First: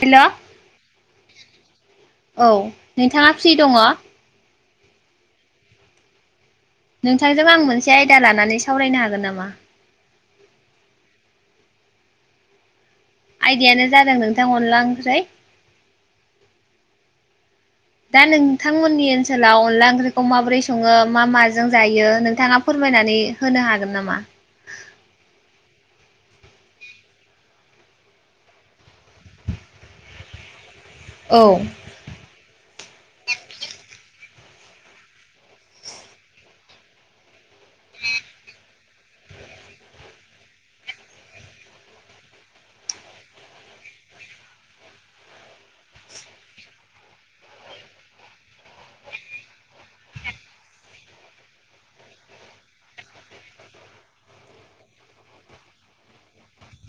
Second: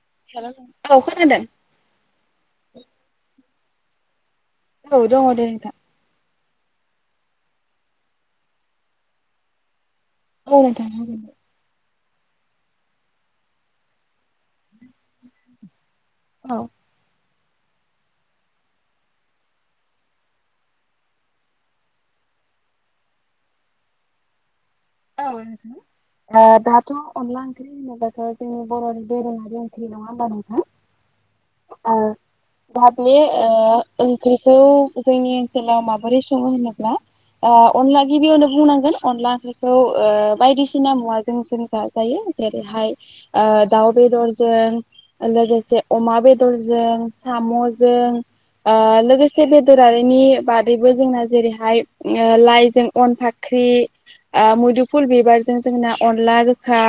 हेल नोंथां औ खोनादों औ नोंथाङा फ्रि दङ? औ दङ दे नोंथां। नोंथांजों आं मोनसे आयदा लानानै सावरायनो हागोन नामा? औ नोंथां हागोन आयदायानो जादों नोंथां अनला ओंख्रै औ दा नोंथांमोननि ओनसोलाव अनला ओंख्रिखौ माबोरै सङो मा माजों जायो नोंथाङा फोर फोरमायनानै होनो हागोन नामा? औ ओ दाथ‌' अनला ओंख्रि होनोबाथाय जोंनि बर'नि दोरोङारि ओंख्रि नङा होनबा नोंथां? ओ गाबनि ओ बेखौ जोंनि ओनसोलाव माबोरै सङो होनोब्ला ओ अनला गिबियावनो बुंनांगोन। अनला ओंख्रि खौ‌ ओ बायदिसिना मुवाजों जों जाजायो जेरैहाय ओ दाउ बेदरजों जों लोगोसे अमा बेदरजों सामजों ओ लोगोसे बेदरारिनि बादैबो जोंना जेरैहाय ओ लाइजों अनफा ओंख्रि ओ मुदुफुल बिबारजों जोंना अनला गोखा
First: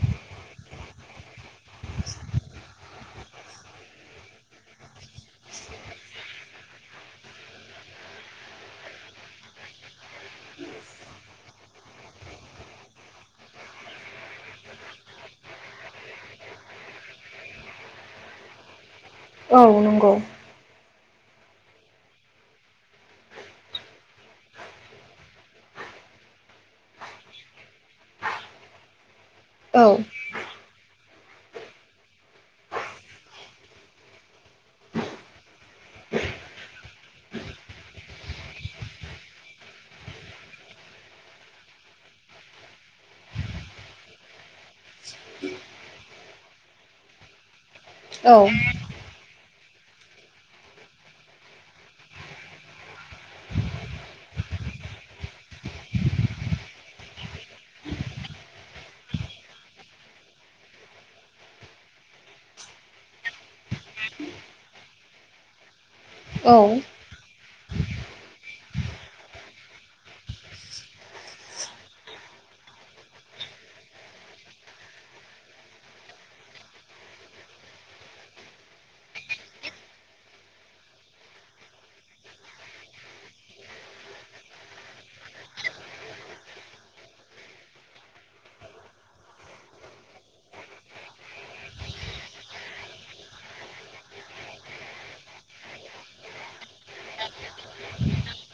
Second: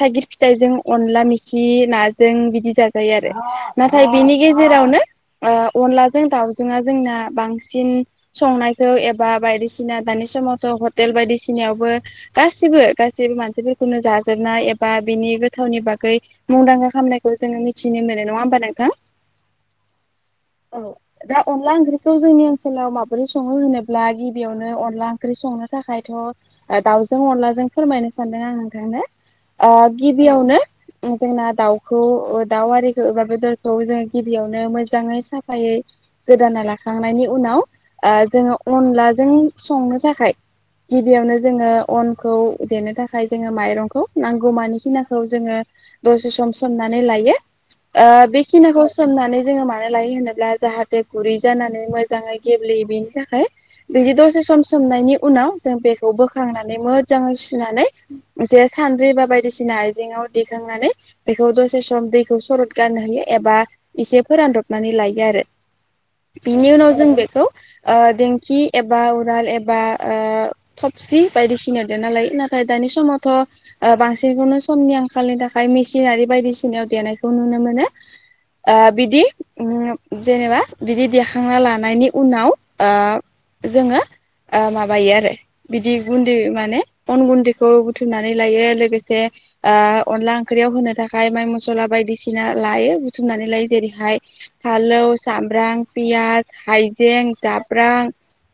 थाइगिर फिथाइजों अनला मेखि नाजों बिदि जाजायो आरो नाथाय बिनि गेजेराव आवनो जों बांसिन संबा बायसि निसिना दानि समावथ' हटेल बायदि सिनियावबो गासिबो गासैबो मानसिफोरखौनो जाजोबनाय एबा बिनि गोथावनि बागै मुंदांखा खामनायखौ जोङो मिथिनो मोनो नङा होमबा नोंथां? औ नंगौ। औ दा अनला ओंख्रिखौ जोंनि ओनसोलाव माबोरै सङो होनोब्ला गिबियावनो अनला ओंख्रि संनो थाखायथ' दाउजों अनलाजों फोरमायनो सानदों आं नोंथांनो औ गिबियावनो जोंना दाउखौ दाउ आरिखौ एबा बेदरखौ जों गिबियावनो मोजाङै साफायै गोदाना लाखांनायनि उनाव जोङो अनलाजों संनो थाखाय गिबि यावनो जोङो अनखौ देनो थाखाय जोङो माइरंखौ नांगौ मानि खिनाखौ जोङो दसे सम सोमनानै लायो ओ औ बेखिनाखौ सोमनानै जोंङो मानो लायो होनोब्ला जाहाथे गुरै जानानै मोजांङै गेब्लेयो बेनि थाखाय। बिदि दसे सम सोमनायनि उनाव जों बेखौ बोखांनानै मोजाङै सुनानै जे सानद्रि बा बायदिसिना आइजें आव दिखां नानै बेखौ दसे सम दैखौ सरद गारनो होयो एबा एसे फोरानदबनानै लायो आरो [inaudible] बिनि उनाव औ जों बेखौ ओ देंखि एबा उराल एबा ओ थबसि बायदिसिनायाव देना लायो नाथाय दानि समावथ' बांसिनखौनो समनि आंखालनि था खाय मेसिनारि बायदिसिनायाव देनायखौ नुनो मोनो। ओ बिदि उम जेनेबा बिदि देखांना लानायनि उनाव ओ जोंङो ओ माबायो आरो बिदि गुन्दै माने अन गुन्दैखौ बुथुमनानै लायो लोगोसे ओ अनला ओं ख्रियाव होनो थाखाय माइ मस्ला बायदिसिना लायो बुथुमनानैलाय जेरैहाय फालौ साम ब्राम पियास हाइजें जाब्रां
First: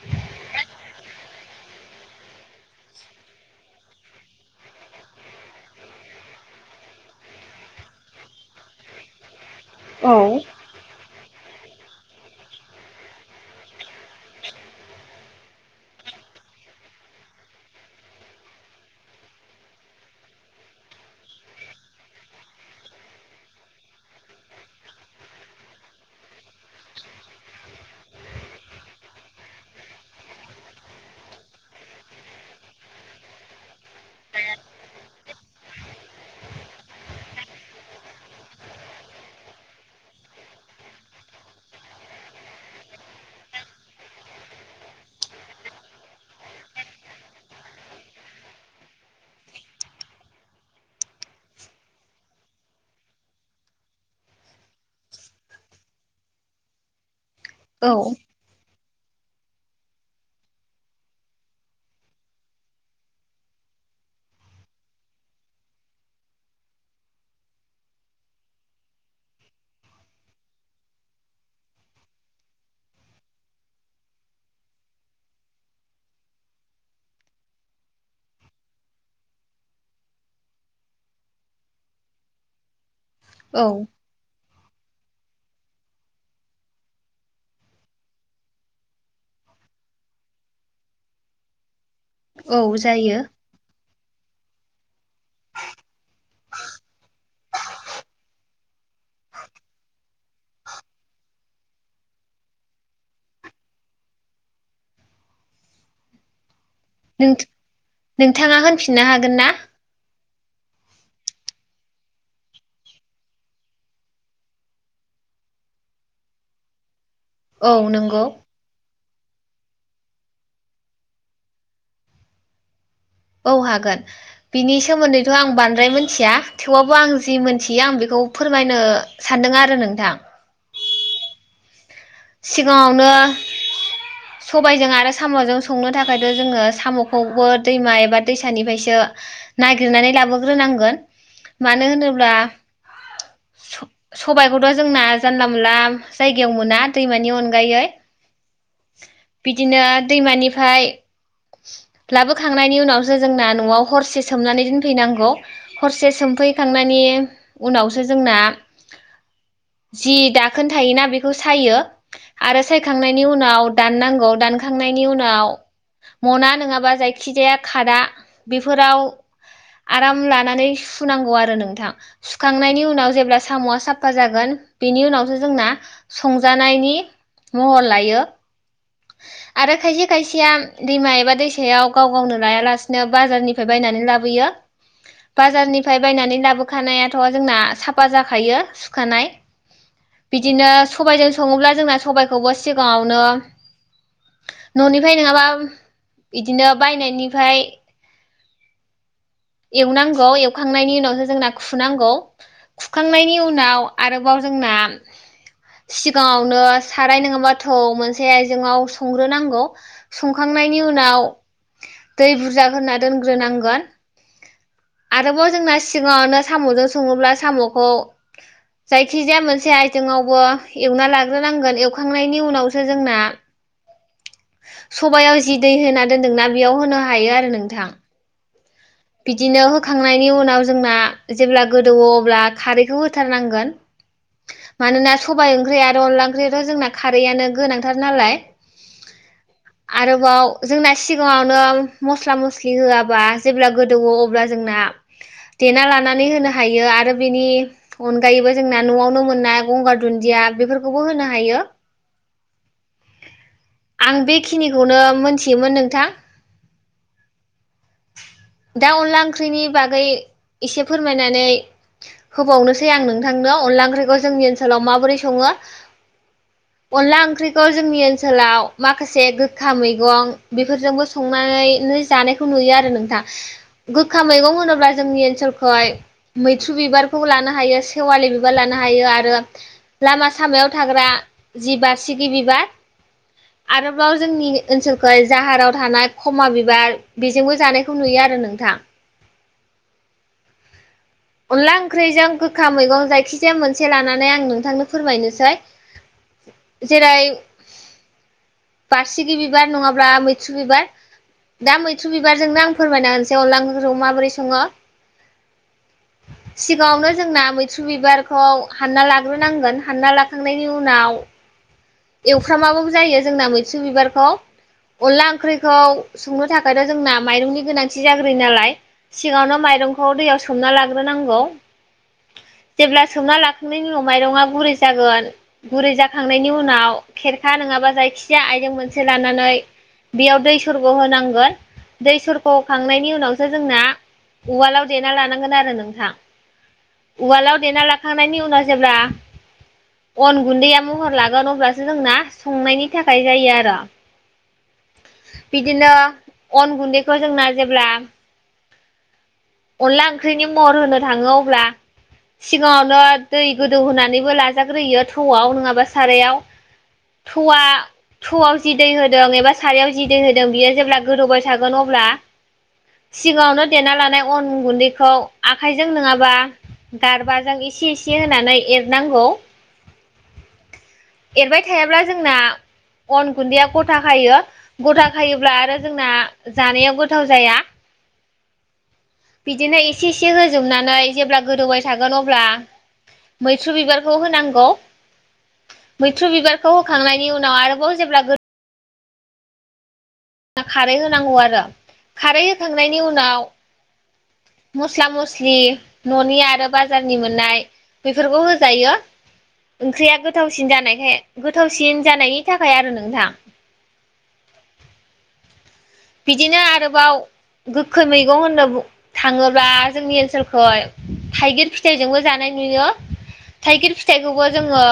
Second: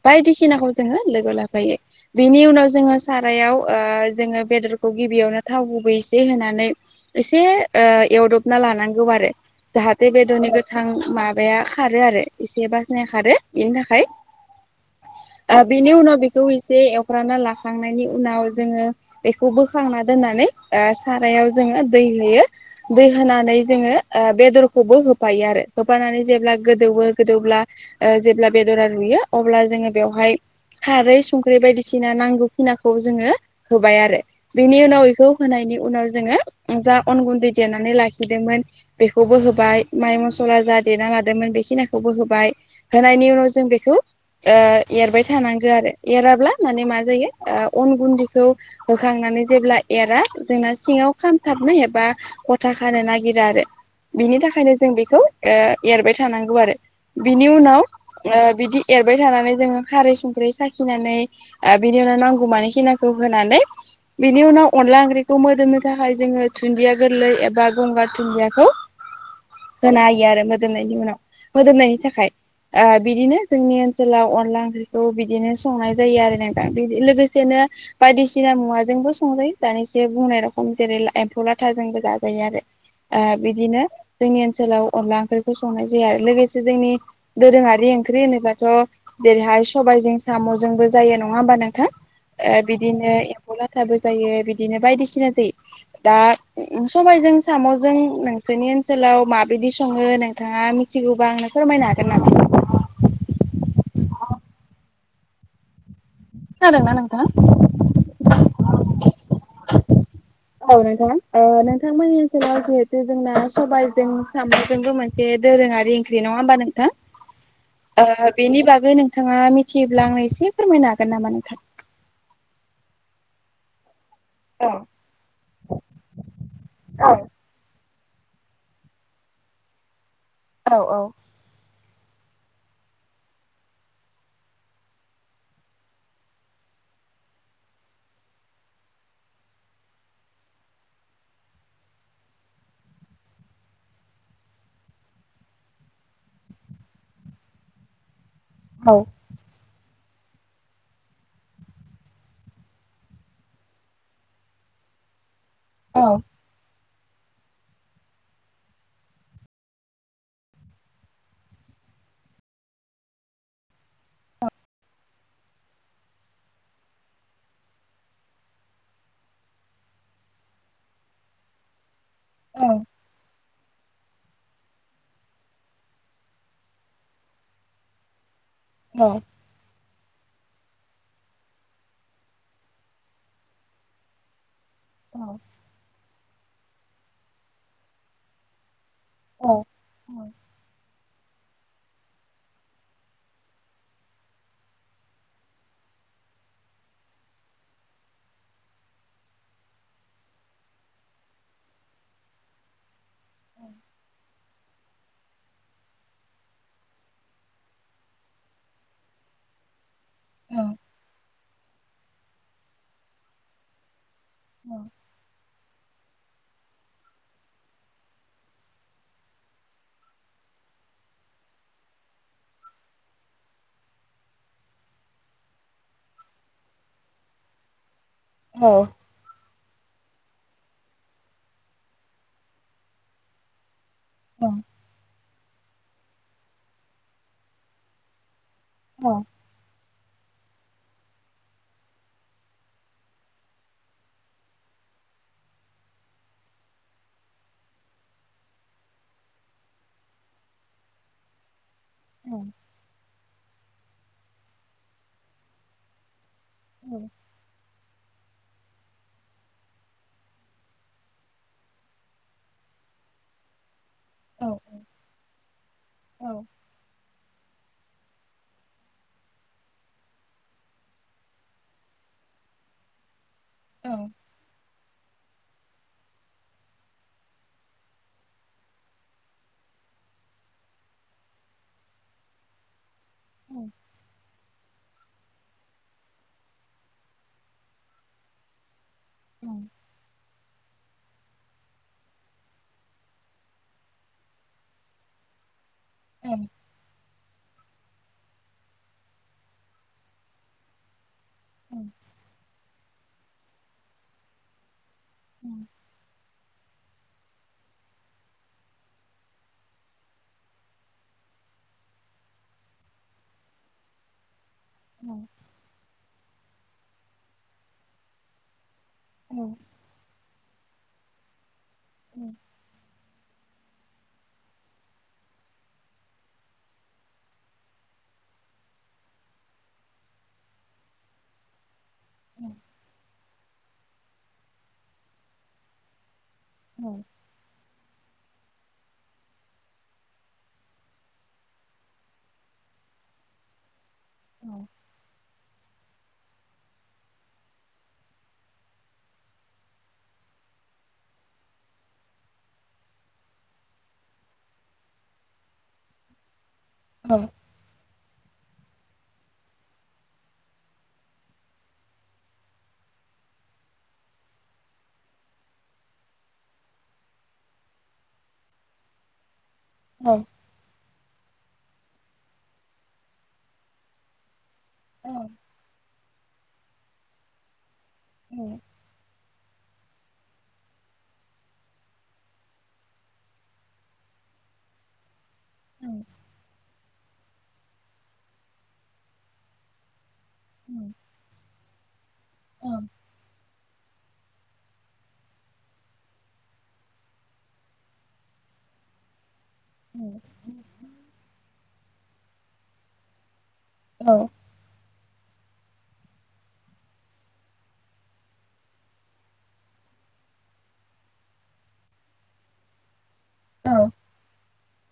बायदिसिनाखौ जोंङो लोगोआव लाफायो। बिनि उनाव जोंङो सारायाव ओ जोंङो बेदरखौ गिबियावनो थाव गुबै एसे होनानै एसे ओ एवदबना लानांगौ आरो जाहाथे बेदरनि गोथां माबाया खारो आरो इसे बासनाया खारो बेनि थाखाय ओ बेनि उनाव बेखौ एसे एवफ्रामना लाखांनायनि उनाव जोंङो बेखौ बोखांना दोननानै ओ सारायाव जोंङो दै होयो दै होनानै जोंङो ओ बेदरखौबो होफायो आरो होफानानै जेब्ला गोदौओ गोदौब्ला ओ जेब्ला बेदरा रुयो अब्ला जोंङो बेवहाय खारै सं ख्रि बायदिसिना नांगौखिनाखौ जोंङो होबाय आरो बेनि उनाव बेखौ होनायनि उनाव जोंङो जा अन गुन्दै देनानै लाखिदोंमोन बेखौबो होबाय माइ मस'ला जा देना लादोंमोन बेखिनाखौबो होबाय होनायनि उनाव जों बेखौ ओ एरबाय थानांगो आरो एराब्ला माने मा जायो ओ अन गुन्दैखौ होखांनानै जेब्ला एरा जोंना सिं ङाव खामथाबनाय एबा गथा खानो नागिरो आरो बिनि थाखायनो जों बेखौ ओ एरबाय थानांगौ आरो। बिनि उनाव औ ओ बिदि एरबाय थानानै जोंङो खारै संख्रै साखिनानै ओ बिनि उनाव नांगौ मानि खिनाखौ होनानै बिनि उनाव अनला ओंख्रिखौ मो दोननो थाखाय जोंङो दुन्दिया गोरलै एबा गंगार दुुनदियाखौ होना होयो आरो मोदोमनायनि उनाव मोदोमनायनि थाखाय। ओ बिदिनो जोंनि ओनसोलाव अनला ओंख्रिखौ बि बिदिनो संनाय जायो आरो नोंथां बि लोगोसेनो बायदिसिना मुवाजोंबो संजायो सोङो दानिसो बुं नाय रखम जेरै एम्फौ लाथा जोंबो जाजायो आरो औ बिदिनो जोंनि ओनसोलाव अनला ओंख्रिखौ संनाय जायो आरो लोगोसे जोंनि दोरोंङारि ओंख्रि होनोब्लाथ' जेरैहाय सबायजों साम'जोंबो जायो नंङा होमबा नोंथां? ओ औ बिदिनो जायो एम्फौ लाथाबो जायो बि बिदिनो बायदिसिना जायो दा सबायजों साम'जों नोंसोरनि ओनसोलाव माबि दि संङो नोंथांङा मिथिगौबा आंनो फोरमायनो हागोन नामा? खोनादोंना नोंथाङा? नों नोंथांङा होनफिननो हागोन ना? औ नोंथां ओ नोंथांमोननि ओनसोलाव जिहेतु जोंना सबायजों साम'जोंबो मोनसे दोरोंङारि ओंख्रि नंङा होमबा नोंथां? औ नंगौ ओ बेनि बागै नों थांङा मिथियोब्ला आंनो एसे फोरमायनो हागोन नामा नोंथां? औ हागोन औ बिनि सोमोन्दैथ' आं बांद्राय मोनथिया थेवबाबो औ आं जि मोनथियो आं बे खौ फोरमायनो सान्दों आरो नोंथां। औ औ। सिगांङावनो सबायजों आरो साम'जों संनो थाखायथ' जोंङो साम'खौबो दैमा एबा दैसानिफ्रायसो नागिरनानै लाबोग्रोनांगोन मानो होनोब्ला स-सबायखौथ' जोंना जानला मोनला जायगायाव मोना दैमानि अनगायै औ बिदिनो दैमानिफ्राय लाबोखांनायनि उनावसो जोंना न'आव हरसे सोमनानै दोनफैनांगौ। औ हरसे सोमफैखांनायनि उनावसो जोंना जि दाखोन्थायोना बेखौ सायो आरो सायखांनायनि उनाव दाननांगौ दानखांनायनि उनाव मना नङाबा जायखिजाया खादा बेफोराव आराम लानानै सुनांगौ आरो नोंथां। सुखांनायनि उनाव जेब्ला साम'आ साफा जागोन बेनि उनावसो जोंना संजा नायनि महर लायो औ आरो खायसे खायसेया दैमा एबा दैसायाव गाव गावनो लायालासिनो बाजारनिफ्राय बायनानै लाबोयो। बाजारनिफ्राय बायनानै लाबोखानायाथ' जोंना साफा जाखायो। खानाय औ बिदिनो सबाइ जों सङोब्ला जोंना सबायखौबो सिगाङावनो न'निफ्राय नङाबा बिदिनो बायनायनिफ्राय एवनांगौ एवखांनायनि उनावसो जोंना खुनांगौ खुखांनायनि उनाव आरोबाव जोंना सिगाङावनो साराय नोङाबाथ' मोनसे आयजोआव संग्रोनांगौ। औ संखांनायनि उनाव दै बुरजा होना दोनग्रोनांगोन। आरोबाव जोंना सिगाङावनो साम'जों सङोब्ला साम'खौ जायखिजाया मोनसे आइथिंआवबो एवना लाग्रोनांगोन एवखांनायनि उनावसो जोंना [inaudible] सबायाव जि दै होना दोनदोंना बेयाव होनो हायो आरो नोंथां। ह बिदिनो होखांनायनि उनाव जोंना जेब्ला गोदौवो अब्ला खारैखौ होथारनांगोन। मानोना सबाय ओंख्रि आरो अनला ओंख्रियाथ' जोंना खारैआनो गोनांथार नालाय। औ। आरोबाव जोंना सिगाङावनो मस्ला मस्लि होआबा जेब्ला गोदौव अब्ला जोंना देना लानानै होनो हायो आरो बेनि अनगायैबो जोंना न'आवनो मोननाय गंगार दुदिया बेफोरखौबो होनो हायो। औ। आं बेखिनिखौनो मोनथियोमोन नोंथां। [inaudible] दा अनला ओंख्रिनि बागै एसे फोरमायनानै होबावनोसै आं नोंथांनो अनला ओंख्रिखौ जोंनि ओनसोलाव माबोरै सङो। औ। अनला ओंख्रिखौ जोंनि ओनसोलाव माखासे गोखा मैगं बेफोरजोंबो संनानै जानायखौ नुयो आरो नोंथां औ गोखा मैगं होनोब्ला जोंनि ओनसोलखौहाय मैथ्रु बिबारखौ लानो हायो सेवालि बिबार लानो हायो आरो लामा सामायाव थाग्रा जि बारसिगि बिबार आरोबाव जोंनि ओनसोलखौहाय जाहाराव थानाय खमा बिबार बेजोंबो जानायखौ नुयो आरो नोंथां। उम। अनला ओंख्रिजों गोखा मैगं जायखिजाया मोनसे लानानै आं नोंथांनो फोरमायनोसै। औ जेरै बारसिगि बिबार नङाब्ला मैथ्रु बिबार दा औ मैथ्रु बिबारजोंनो आं फोरमायना होनोसै अनला ओंख्रिखौ माबोरै सङो। उम। सिगाङावनो जोंना मैथ्रु बिबारखौ हानना लाग्रोनांगोन हानना लाखांनायनि उनाव एवफ्रामाबाबो जायो जोंना मैथ्रु बिबारखौ अनला ओंख्रिखौ संनो थाखायथ' जोंना माइरंनि गोनांथि जाग्रोयो नालाय सिगाङावनो माइरंखौ दैयाव सो सोमना लाग्रोनांगौ जेब्ला सोमना ला सुनायनि उनाव माइरङा गुरै जागोन गुरै जाखांनायनि उनाव खेरखा नङाबा जायखिजाया आइजें मोनसे लानानै बेयाव दै सरग' होनांगोन दै सरग' होखांनायनि उनावसो जोंना उवालाव देना लानांगोन आरो नोंथां उवालाव देना ला खांनायनि उनाव जेब्ला अन गुन्दैया महर लागोन अब्ला जोंना संनायनि थाखाय जायो आरो औ बिदिनो अन गुन्दैखो जोंना जेब्ला अनला ओंख्रिनि महर होनो थाङो अब्ला सिगाङावनो दै गोदौ होनानैबो लाजाग्रोयो थौआव नङाबा सारायाव थौवा थौवाव जि दै होदों एबा सारायाव जि दै होदों बियो जेब्ला गोदोबाय थागोन अब्ला सिगाङावनो देना लानाय अन गुन्दैखौ आखाइजों नङाबा गारबाजों एसे-एसे होनानै एरनांगौ औ एरबाय थायाब्ला जोंना अन गुन्दैया गथा खायो गथा खायोब्ला आरो जोंना जानायाव गोथाव जाया औ बिदिनो एसे-एसे होजोबनानै जेब्ला गोदौबाय थागोन अब्ला मैथ्रु बिबारखौ होनांगौ मैथ्रु बिबारखौ होखांनायनि उनाव आरोबाव जेब्ला गो खारै होनांगौ आरो खारै होखांनायनि उनाव [inaudible] मस्ला मस्लि न'नि आरो बाजारनि मोननाय बेफोरखौ होजायो ओंख्रिया गोथावसिन जानायखाय गोथावसिन जानायनि थाखाय आरो नोंथां औ बिदिनो आरोबाव गोखै मैगं होननो थाङोब्ला जोंनि ओनसोलखै थाइगिर फिथाइजोंबो जानाय नुयो थाइगिर फिथाइखौबो जोङो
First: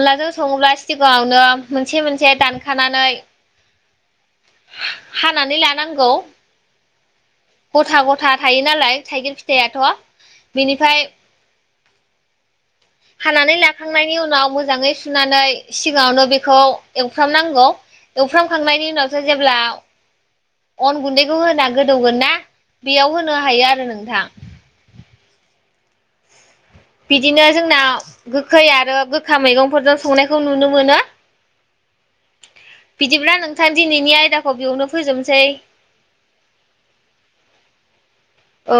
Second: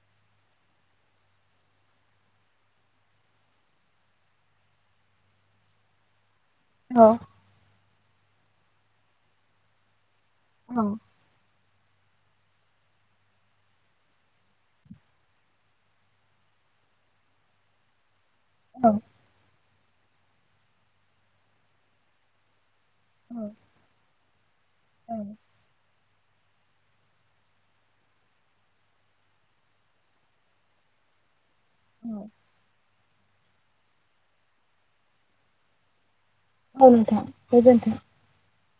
अनलाजों सङोब्ला सिगाङावनो मोनसे-मोनसे दानखानानै [inaudible] हानानै लानांगौ गथा-गथा थायो नालाय थाइगिर फिथाइआथ' बिनिफाय हानानै लाखांनायनि उनाव मोजाङै सुनानै सिगाङावनो बेखौ एवफ्रामनांगौ एवफ्रामखांनायनि उनावसो जेब्ला [inaudible] अन गुन्दैखौ होना गोदौगोन ना बेयाव होनो हायो आरो नोंथां बिदिनो जोंना गोखै आरो गोखा मैगंफोरजों संनायखौ नुनो मोनो औ बिदिब्ला नोंथां दिनैनि आयदाखौ बेयावनो फोजोबनोसै औ नोंथां गोजोनथों औ